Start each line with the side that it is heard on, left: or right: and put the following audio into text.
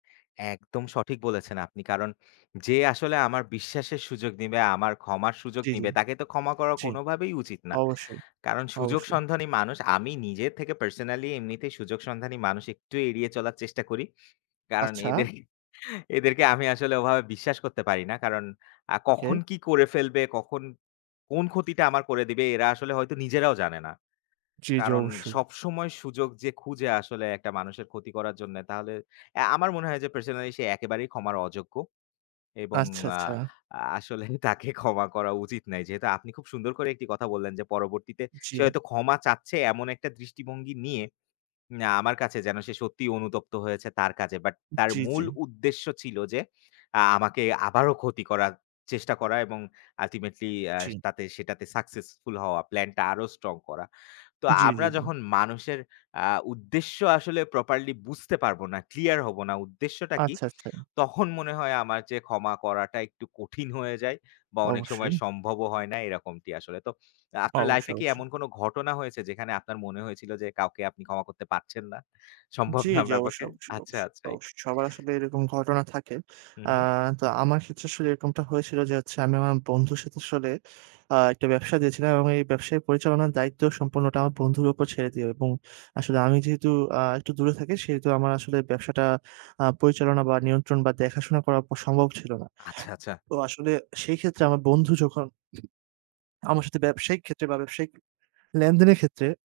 left: একদম সঠিক বলেছেন আপনি। কারণ যে আসলে আমার বিশ্বাসের সুযোগ নিবে, আমার ক্ষমার সুযোগ
right: জ্বি, জ্বি,
left: নিবে তাকে তো ক্ষমা করা
right: জ্বি,
left: কোনভাবেই উচিত না।
right: অবশ্যই,
left: কারণ সুযোগ
right: অবশ্যই।
left: সন্ধানী মানুষ আমি নিজে থেকে পার্সোনালি এমনিতেই, সুযোগ সন্ধানী মানুষ একটু এড়িয়ে চলার চেষ্টা করি। কারণ
right: আচ্ছা।
left: এদের এদেরকে আমি আসলে ওভাবে বিশ্বাস করতে পারি না। কারণ আ কখন
right: ওকে।
left: কি করে ফেলবে, কখন, কোন ক্ষতিটা আমার করে দিবে? এরা আসলে হয়তো নিজেরাও জানে না।
right: জ্বি, জ্বি,
left: কারণ
right: অবশ্যই।
left: সবসময় সুযোগ যে খুঁজে আসলে একটা মানুষের ক্ষতি করার জন্যে তাহলে আ আমার মনে হয় যে পার্সোনালি সে একেবারেই ক্ষমার অযোগ্য। এবং
right: আচ্ছা,
left: আ
right: আচ্ছা।
left: আসলেই তাকে ক্ষমা করা উচিত নাই। যেহেতু আপনি খুব সুন্দর করে একটি কথা বললেন যে পরবর্তীতে সে
right: জ্বি।
left: হয়তো ক্ষমা চাচ্ছে এমন একটা দৃষ্টিভঙ্গি নিয়ে, আমার কাছে যেন সে সত্যিই অনুতপ্ত হয়েছে তার কাজে। বাট তার
right: জ্বি,
left: মূল
right: জ্বি।
left: উদ্দেশ্য ছিল যে আমাকে আবারো ক্ষতি করার চেষ্টা করা এবং ultimately আ
right: জ্বি।
left: তাতে সেটাতে সাকসেসফুল হওয়া, প্লান টা আরো স্ট্রং করা। তো
right: জ্বি,
left: আমরা
right: জ্বি, জ্বি।
left: যখন মানুষের আ উদ্দেশ্য আসলে প্রপারলি বুঝতে পারব না, ক্লিয়ার হব না উদ্দেশ্যটা কি?
right: আচ্ছা, আচ্ছা।
left: তখন মনে হয় আমার যে ক্ষমা করাটা একটু কঠিন হয়ে যায় বা অনেক সময়
right: অবশ্যই।
left: সম্ভবও হয় না এরকমটি আসলে। তো আপনার
right: অবশ্যই,
left: লাইফে কি
right: অবশ্যই।
left: এমন কোন ঘটনা হয়েছে যেখানে আপনার মনে হয়েছিল যে কাউকে আপনি ক্ষমা করতে পারছেন না, সম্ভব
right: জ্বি,
left: না
right: জ্বি।
left: আপনার
right: অবশ্যই,
left: পক্ষে?
right: অবশ্যই,
left: আচ্ছা,
right: অবশ্যই,
left: আচ্ছা।
right: অবশ্যই। সবার আসলে এরকম ঘটনা থাকে।
left: হু,
right: আ
left: হু।
right: তো আমার ক্ষেত্রে আসলে এরকমটা হয়েছিল যে আমি আমার বন্ধুর সাথে আসলে আ একটা ব্যবসা দিয়েছিলাম এবং এই ব্যবসায় পরিচালনার দায়িত্ব সম্পূর্ণটা আমার বন্ধুর উপর ছেড়ে দেই, এবং আসলে আমি যেহেতু আ একটু দূরে থাকি সেহেতু আমার আসলে ব্যবসাটা আ পরিচালনা বা, নিয়ন্ত্রণ বা দেখাশোনা প করা সম্ভব ছিল না।
left: আচ্ছা, আচ্ছা।
right: তো আসলে সেই ক্ষেত্রে আমার বন্ধু যখন আমার সাথে ব্যবসায়িক ক্ষেত্রে বা ব্যবসায়িক লেনদেনের ক্ষেত্রে